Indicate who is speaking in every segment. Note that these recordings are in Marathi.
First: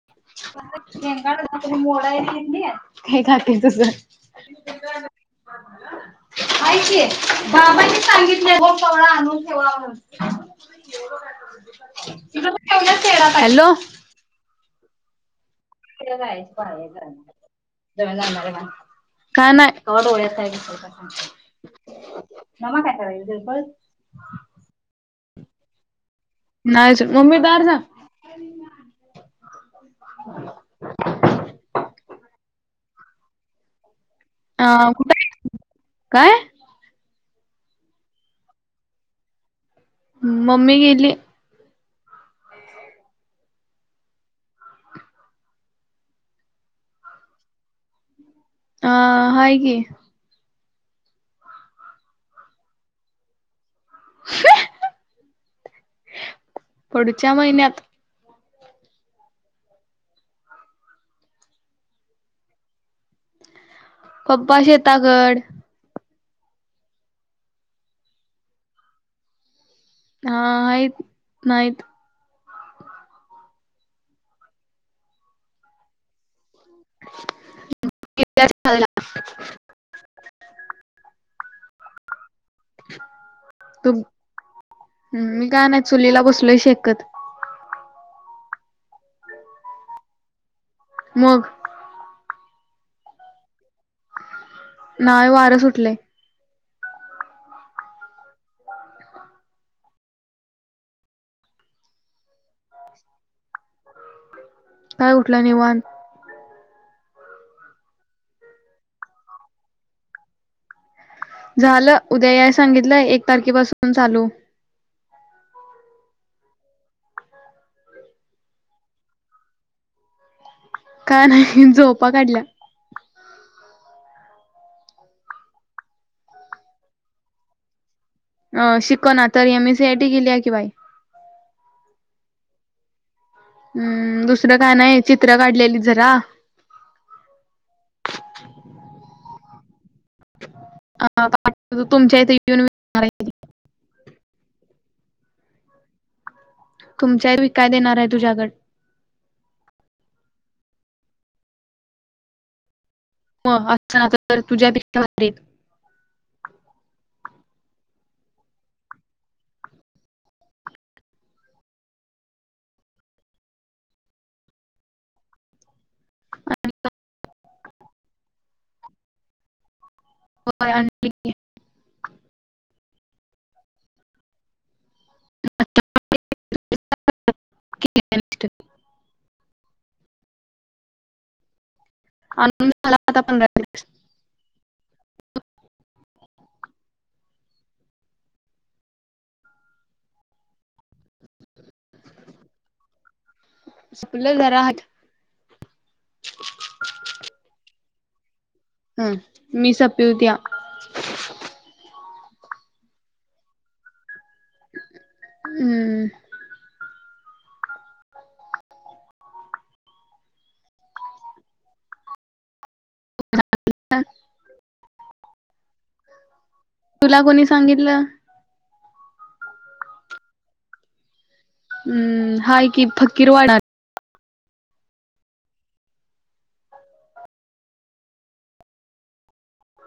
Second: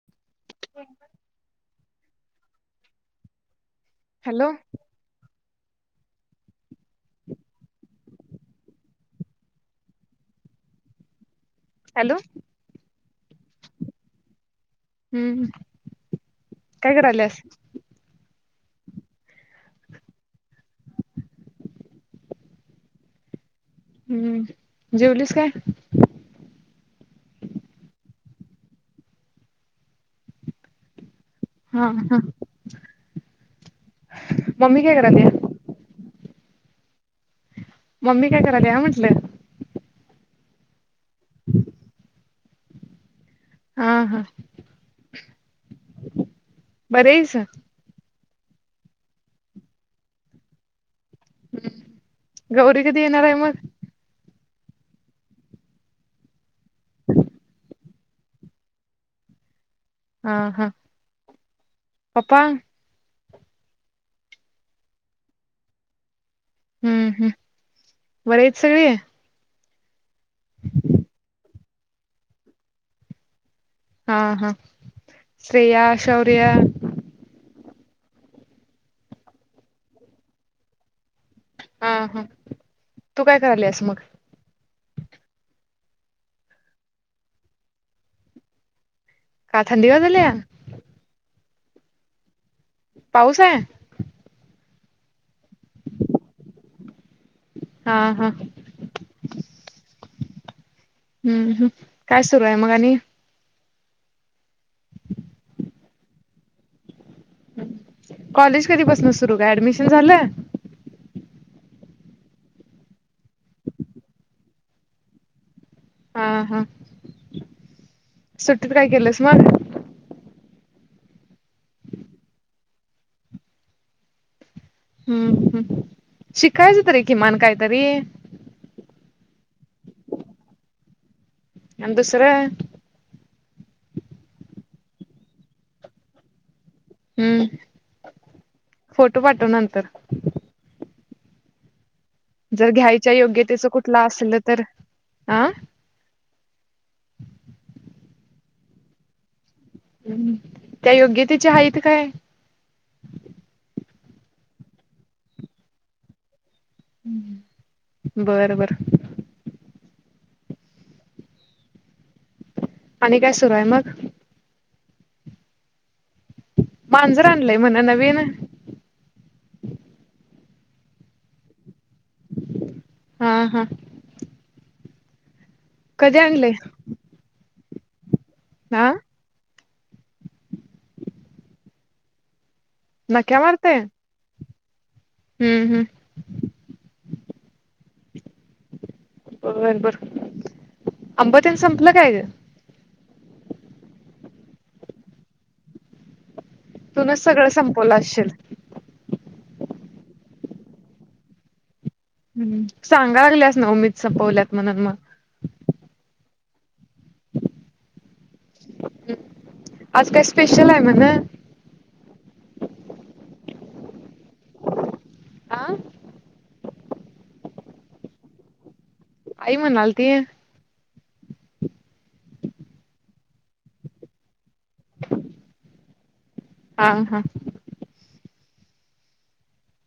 Speaker 1: [unintelligible] हे खात तस.
Speaker 2: हॅलो.
Speaker 1: माहीतीए. बाबांनी सांगितलंय [unintelligible] आणून [unintelligible]
Speaker 2: हॅलो
Speaker 1: [unintelligible] हॅलो.
Speaker 2: हम्म. काय करायल्यास
Speaker 1: [unintelligible] कधी जाणार मंग? काय नाही. कट [unintelligible] [unintelligible]
Speaker 2: हम्म. जेवलीस काय?
Speaker 1: नाही अजून. मम्मी [unintelligible] जा.
Speaker 2: हा हा. ममी
Speaker 1: अं,
Speaker 2: काय
Speaker 1: कुठं आहे? काय
Speaker 2: [unintelligible] मम्मी काय करायते? हा म्हंटलं.
Speaker 1: हं. मम्मी गेलीये.
Speaker 2: हम्. हा. हा. बरेय सा?
Speaker 1: आं. हाये की.
Speaker 2: गौरी कधी येणार आहे मग?
Speaker 1: [inaudible] पुढच्या महिन्यात
Speaker 2: हा हा. पपा.
Speaker 1: पप्पा शेताकड.
Speaker 2: हुं. हुं. बरी हायेत सगळी?
Speaker 1: हा हायीत, नाहित.
Speaker 2: हा हा. श्रेया, शौर्य?
Speaker 1: गेलीया शाळेला.
Speaker 2: हा. तू काय करायलीस मग?
Speaker 1: तू मी काय नाही, चुलीला बसलोय शेकत.
Speaker 2: का थंडी वाजाल्या?
Speaker 1: मग.
Speaker 2: पाऊस हाय.
Speaker 1: नाही वारं सुटलय.
Speaker 2: हा हा. हू हू काय सुरू आहे मग आणि?
Speaker 1: काय उठलं नि वान
Speaker 2: कॉलेज कधीपासन सुरू? काय ऍडमिशन झालं.
Speaker 1: झालं. उद्या याय सांगितलंय, एक तारखेपासून चालू.
Speaker 2: हा हा सुट्टीत काय केलंस मग?
Speaker 1: काय नाही झोपा काढल्या.
Speaker 2: हूम हम् शिकायचं तरीे किमान काहीतरी.
Speaker 1: अ शिक ना तर, M S C I T केली आहे की बाई.
Speaker 2: आणि दुसरं.
Speaker 1: उम्म दुसरं काय नाही, चित्र काढलेली जरा.
Speaker 2: हुं. फोटो पाठव नंतर.
Speaker 1: अ पाठवतो तुमच्या इथ
Speaker 2: जर घ्यायच्या योग्यतेच कुठला असल तर? अ
Speaker 1: तुमची आई वीकाय देणार हाय तुझ्याकड.
Speaker 2: ह् त्या योग्यतेचे हायित काय?
Speaker 1: म असं ना तर, तुझ्यापेक्षा भारी येत.
Speaker 2: बर बर. आणि काय सुरू हाय मग?
Speaker 1: आणि काय
Speaker 2: मांजर आणलंय म्हण नवीन?
Speaker 1: व्हय आणल की
Speaker 2: हा हा.
Speaker 1: [inaudible]
Speaker 2: कधी आणलंय?
Speaker 1: िती [inaudible]
Speaker 2: हा.
Speaker 1: आणून झाला आता
Speaker 2: नक्या
Speaker 1: पंधरा
Speaker 2: मारतय.
Speaker 1: दिवस.
Speaker 2: हूम हुं. बर बर, आंब तेन संपलं काय ग?
Speaker 1: सुकल घरात.
Speaker 2: तूनच सगळं संपवलं असशील.
Speaker 1: हम. मी सपिवत्या. [inaudible]
Speaker 2: हम्. सांगा लागल्यास नव मीच सपवल्यास म्हणून मग.
Speaker 1: हम्म.
Speaker 2: आज काय स्पेशल आहे म्हण.
Speaker 1: [inaudible]
Speaker 2: आ
Speaker 1: तुला कोणी सांगितलं?
Speaker 2: आई मनालती.
Speaker 1: हम्. हाय कि फकीरवाडा.
Speaker 2: हा हा.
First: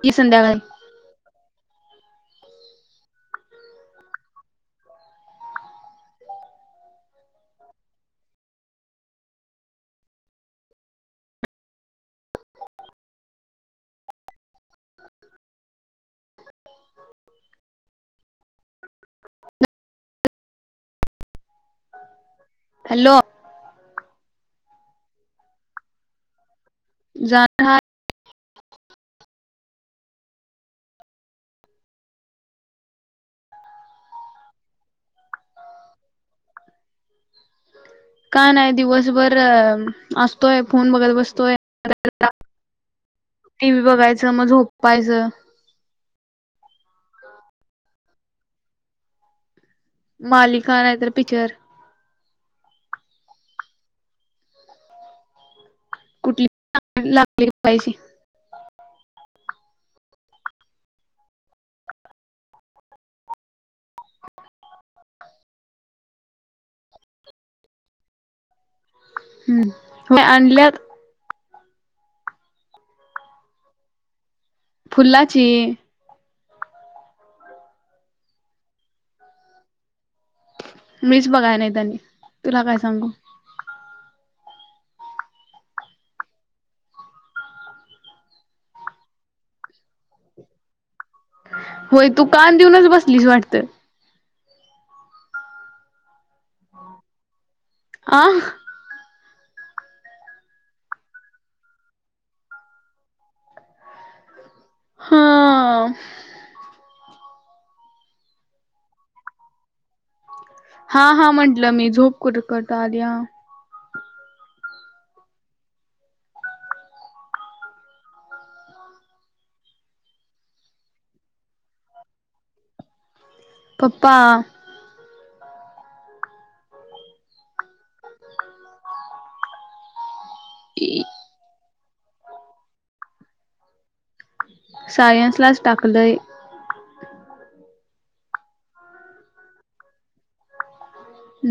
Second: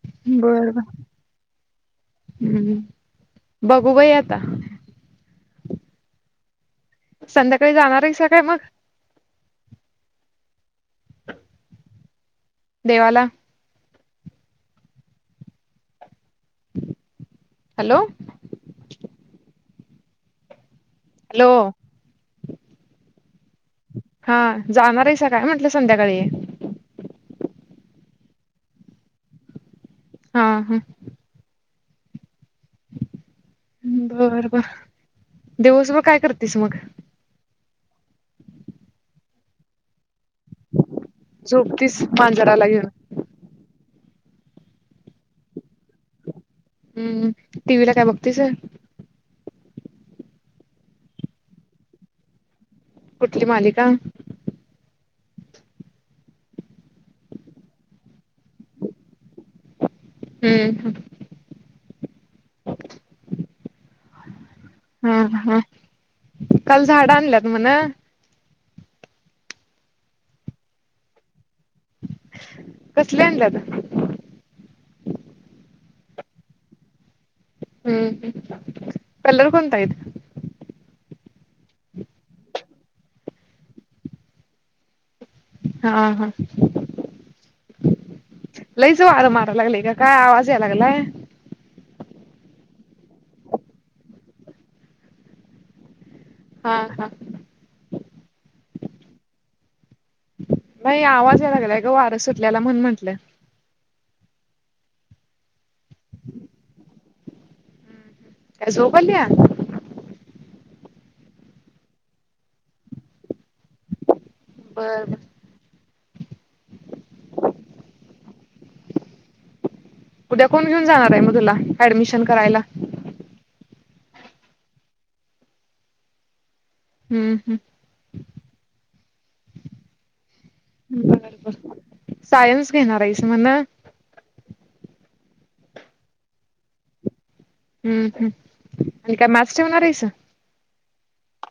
Speaker 1: की संध्याकाळी
Speaker 2: बर बर. हम्. बघू बाय आता. संध्याकाळी जाणार आहे सा काय मग? देवाला.
Speaker 1: [inaudible]
Speaker 2: हॅलो. हॅलो.
Speaker 1: हॅलो.
Speaker 2: हा. जाणार आहे स काय म्हटलं संध्याकाळी?
Speaker 1: जाणार
Speaker 2: हा हा. बर बर. दिवसभर काय करतेस मग?
Speaker 1: का नाही. दिवसभर असतोय फोन बघत बसतो.
Speaker 2: झोपतीस मांजराला घेऊन.
Speaker 1: टी‌. व्ही. बघायचं मग झोपायचं.
Speaker 2: हम्म. टी व्ही ला काय बघतीस?
Speaker 1: मालिका नाहीतर पिक्चर.
Speaker 2: कुठली मालिका?
Speaker 1: कुठली लागली
Speaker 2: हम्म हम. हा हा. काल झाड आणल्यात म्हण.
Speaker 1: हम्. मे अनल्यात
Speaker 2: कसली आणल्यात?
Speaker 1: फुल्लाची.
Speaker 2: हम्म. कलर कोतायेत?
Speaker 1: मीच बघाय नाहीत आणि तुला काय सांगू?
Speaker 2: हा हा. लईच वारं मारा लागलं का काय आवाज याय लागलाय?
Speaker 1: होय तू कान देऊनच बसलीस वाटत.
Speaker 2: हा हा.
Speaker 1: आ
Speaker 2: नाही आवाज यायला लागलाय ग वारं सुटल्याला म्हणून म्हटलं.
Speaker 1: हा.
Speaker 2: काय झोप आल्या?
Speaker 1: हा हा म्हंटलं मी. झोप कुट कुठ आल्या.
Speaker 2: बर बर. उद्या कोण घेऊन जाणार आहे मग तुला, ऍडमिशन करायला?
Speaker 1: पप्पा.
Speaker 2: हम्म -हं, बरं, बरं सायन्स घेणार आहेस म्हण
Speaker 1: सायन्स लाच टाकलंय.
Speaker 2: हम्म, ह् आणि काय मास् ठेवणार आहेस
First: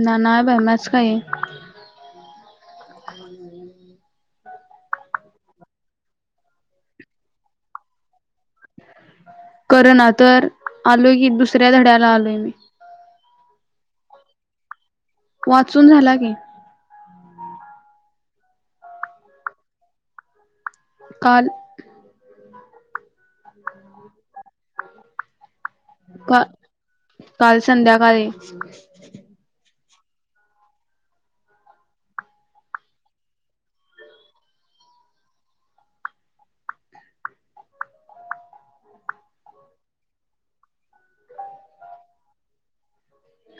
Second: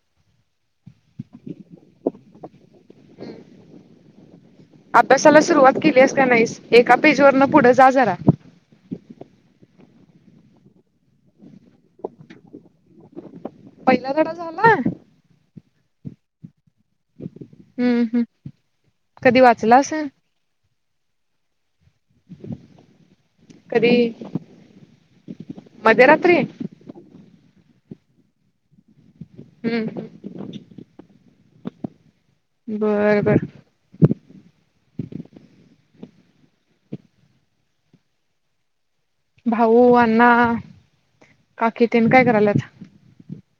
Speaker 1: ना नाही बावलाच काही
Speaker 2: हम्, अभ्यासाला सुरुवात केलीयास् का नाहीस, एका पेज वरन पुढं जा जरा.
Speaker 1: कर ना तर आलोय की, दुसऱ्या धड्याला आलोय मी.
Speaker 2: पहिला धडा झाला?
Speaker 1: वाचून झाला की.
Speaker 2: हम्म, हम् कधी वाचलास?
Speaker 1: काल.
Speaker 2: कधी? मध्यरात्री
Speaker 1: का, काल संध्याकाळी.
Speaker 2: हम्म, बरं बरं, भाऊ, अण्णा, काकी तेन काय करायल्यात?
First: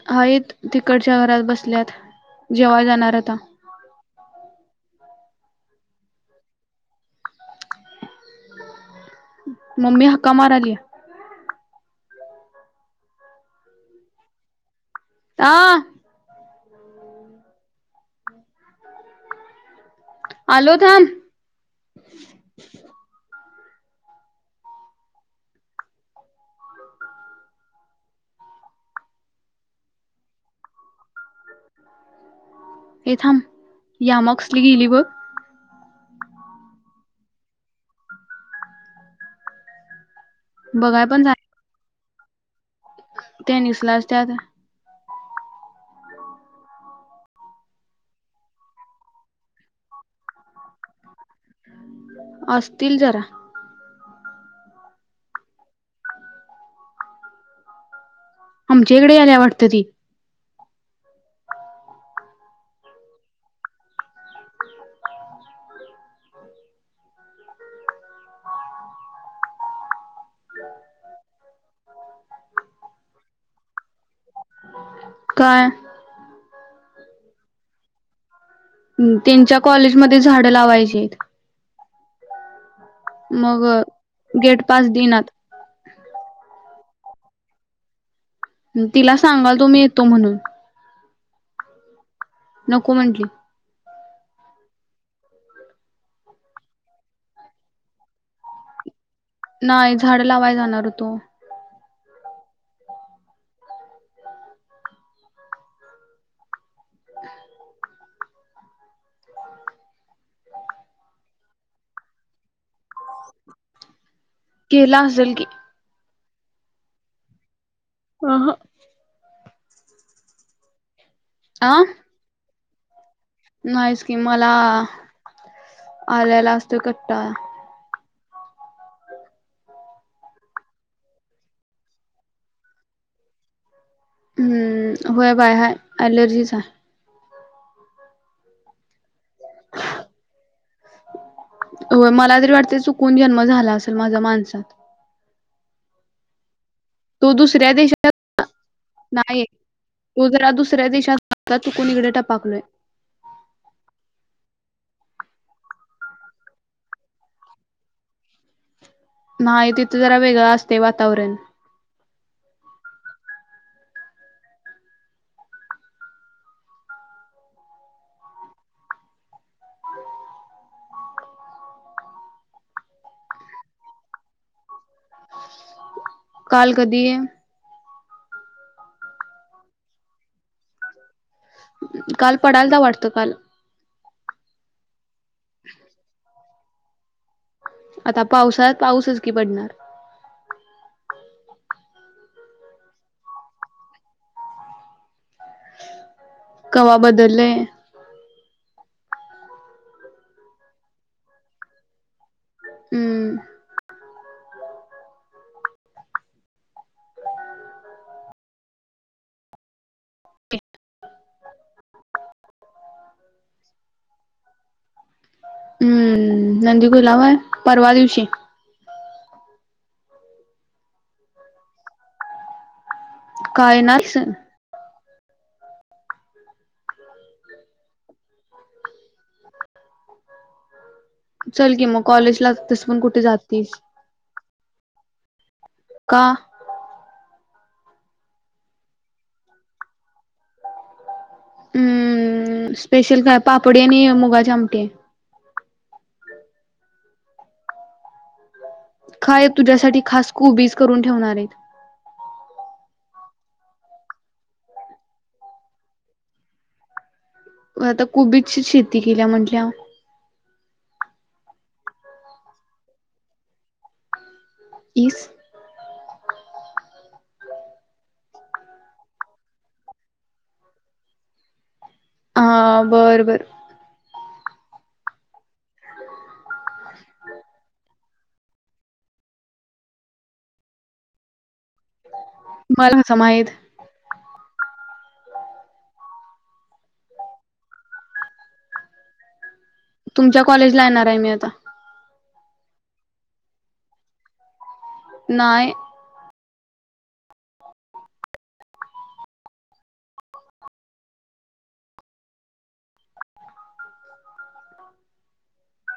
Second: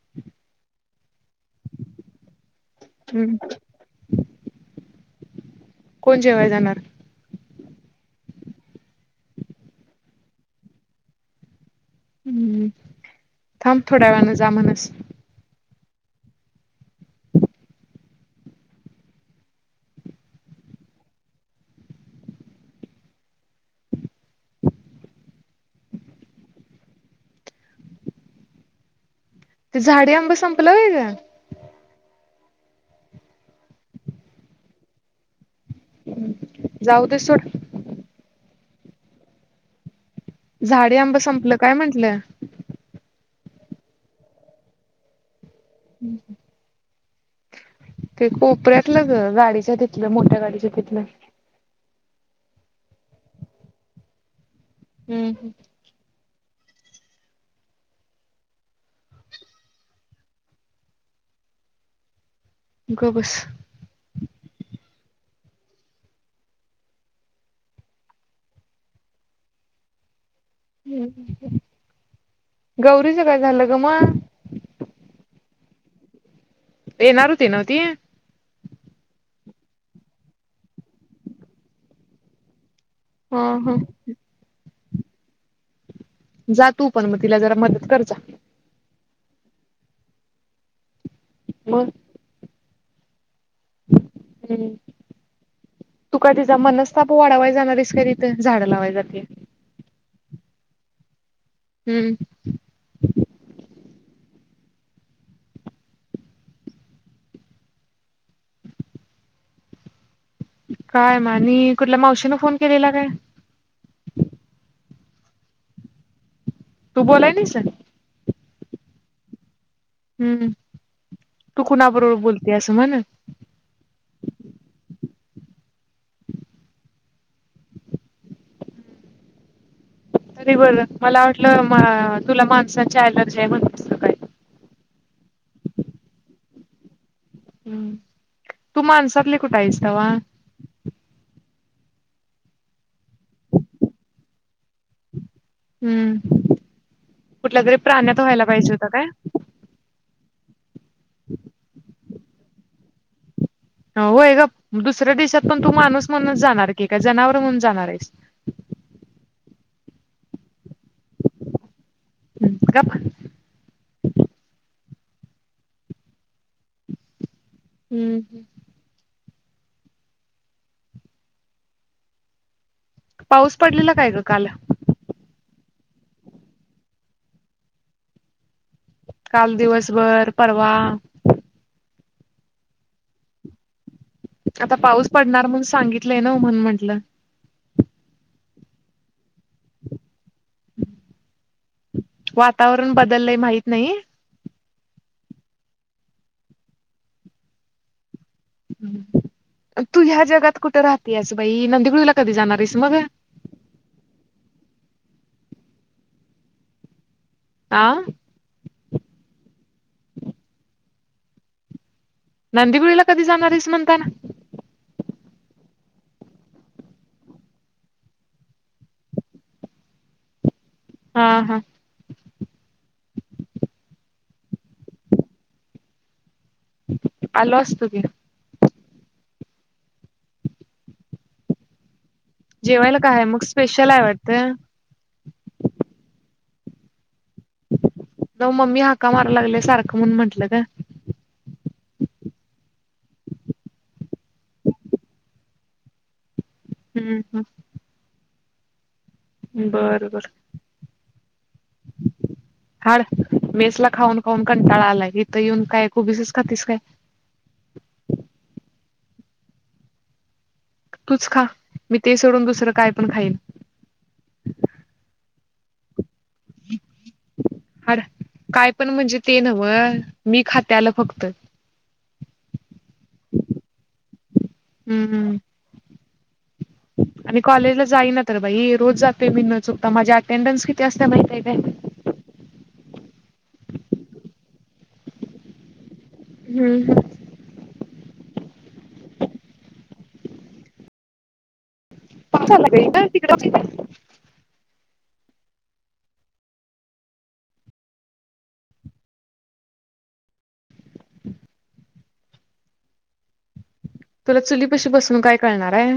Speaker 1: हायेत तिकडच्या घरात बसल्यात, जेवायं जाणार आता
Speaker 2: हम्म कोण जेवायंला जाणार?
Speaker 1: ममी हक्का मारायली या.
Speaker 2: हम्- हं थांब थोडा वेणी जा म्हणस्
Speaker 1: आ, आलो थांब.
Speaker 2: ते झाडे आंबे संपलं होय गं?
Speaker 1: हे थांब या मगसली गेली बघ
Speaker 2: जाऊ दे सोड. झाडे
Speaker 1: बघाय
Speaker 2: आंबे संपलं काय म्हंटलीया
Speaker 1: ते निसला टाईम ये.
Speaker 2: हम्, ते कोपऱ्यातलं ग गाडीच्या तिथलं, मोठ्या गाडीच्या तिथलं.
Speaker 1: असतील जरा
Speaker 2: हम्म -हम्,
Speaker 1: आमच्या इकडे यायला वाटतं ते
Speaker 2: ग बस. गौरी ला बघायला ग ना
Speaker 1: काय?
Speaker 2: येणार होती नाव्ह ती.
Speaker 1: त्यांच्या कॉलेजमध्ये झाडं लावायची येत. मग
Speaker 2: हा.
Speaker 1: गेट पास दिलात.
Speaker 2: जा तू पण मग, तिला जरा मदत कर जा.
Speaker 1: तिला सांगाल तुम्ही येतो म्हणून.
Speaker 2: बर,
Speaker 1: नको म्हटली.
Speaker 2: हम्म. तु का तिचा मनस्ताप वाढावाय जाणारीस का तिथं, झाडं लावाय जात्या.
Speaker 1: नाही, झाड लावाय जाणार होतो.
Speaker 2: हम्म. काय मग आणी, कुठल्या मावशीनं फोन केलेला काय?
Speaker 1: केला असेल की.
Speaker 2: तू बोलाय नाहीस?
Speaker 1: अह.
Speaker 2: हम्म, तू
Speaker 1: अ
Speaker 2: कुणाबरोबर बोलत्यास म्हण.
Speaker 1: नाहीच की मला, आल्याला असतो कंटाळा.
Speaker 2: तरी बरं, मला वाटलं तुला माणसाची अलर्जी आहे म्हणून.
Speaker 1: हम्म होय बाय हाय एलर्जीचा आहे.
Speaker 2: हम्म, तू माणसातली कुठ हाईस तवा.
Speaker 1: हो मला तरी वाटत चुकून जन्म झाला असेल, माझ्या माणसात.
Speaker 2: हम्म,
Speaker 1: तो
Speaker 2: कुठल्या
Speaker 1: दुसऱ्या
Speaker 2: तरी
Speaker 1: देशात
Speaker 2: प्राण्यात व्हायला पाहिजे होतं काय?
Speaker 1: नाही तो जरा दुसऱ्या देशात तु कोणीकडे टपाकलोय.
Speaker 2: होय ग, दुसऱ्या देशात पण तू माणूस म्हणूनच जाणार की का जनावर म्हणून जाणार आहेस.
Speaker 1: नाही तिथं जरा वेगळं असते वातावरण.
Speaker 2: गप्प. हम्म. पाऊस पडलेला काय ग काल?
Speaker 1: काल कधी?
Speaker 2: काल दिवसभर, परवा.
Speaker 1: काल पडायलता वाटतं काल.
Speaker 2: आता पाऊस पडणार म्हण सांगितलंय ना म्हणून म्हंटलं.
Speaker 1: आता पावसळात पाऊसच की पडणार.
Speaker 2: वातावरण बदललंय माहित नाही.
Speaker 1: कव्हा बदललेय?
Speaker 2: तू ह्या जगात कुठे राहते आस बाई, नंदिगुडला कधी जाणार आहेस मग?
Speaker 1: हम्म
Speaker 2: आ. नंदिबुळीला कधी जाणार आहेस म्हणताना.
Speaker 1: हम्म नंदी गुलाव होय, परवा दिवशी.
Speaker 2: हा हा.
Speaker 1: काय ना अस
Speaker 2: आलो असत की.
Speaker 1: चल की मग कॉलेज ला तस
Speaker 2: जेवायला
Speaker 1: पण
Speaker 2: काय
Speaker 1: कुठे
Speaker 2: आहे मग
Speaker 1: जातेस.
Speaker 2: स्पेशल आहे वाटतं
Speaker 1: का?
Speaker 2: न मम्मी हाका माराला लागल्या सारखं म्हणून म्हंटलं ग.
Speaker 1: हम्म स्पेशल काय, पापडी आणि मुगाचे आमटी हाय.
Speaker 2: हम्म हम्.
Speaker 1: काय तुझ्यासाठी
Speaker 2: बरं बर
Speaker 1: खास खुबीज करून ठेवणार आहे.
Speaker 2: [unintelligible] हाड, मेस ला खाऊन खाऊन कंटाळा आला इथं येऊन काय खुबीसच खातीस काय.
Speaker 1: आता कुबीज ची शेती केल्या म्हटल्या वर.
Speaker 2: तूच खा. मी ते सोडून दुसरं काय पण खाईन.
Speaker 1: इस
Speaker 2: हाड.. काय पण म्हणजे ते नव.. मी खात्याल बगत.
Speaker 1: हा.. बरं- बर
Speaker 2: हम्म.. ह्म्म्म आणि कॉलेजला जाई ना तर बाई रोज जातोय मी न चुकता माझ्या अटेंडन्स किती असत माहित नई काय
Speaker 1: मलाच माहित
Speaker 2: हम्.. हम्..
Speaker 1: तुमच्या कॉलेजला येणार आहे मी आता
Speaker 2: पल चालला का इकडं.. तिकडची हाय
Speaker 1: नाई
Speaker 2: तुला चुलीपाशी बसून काय कळणार आहे.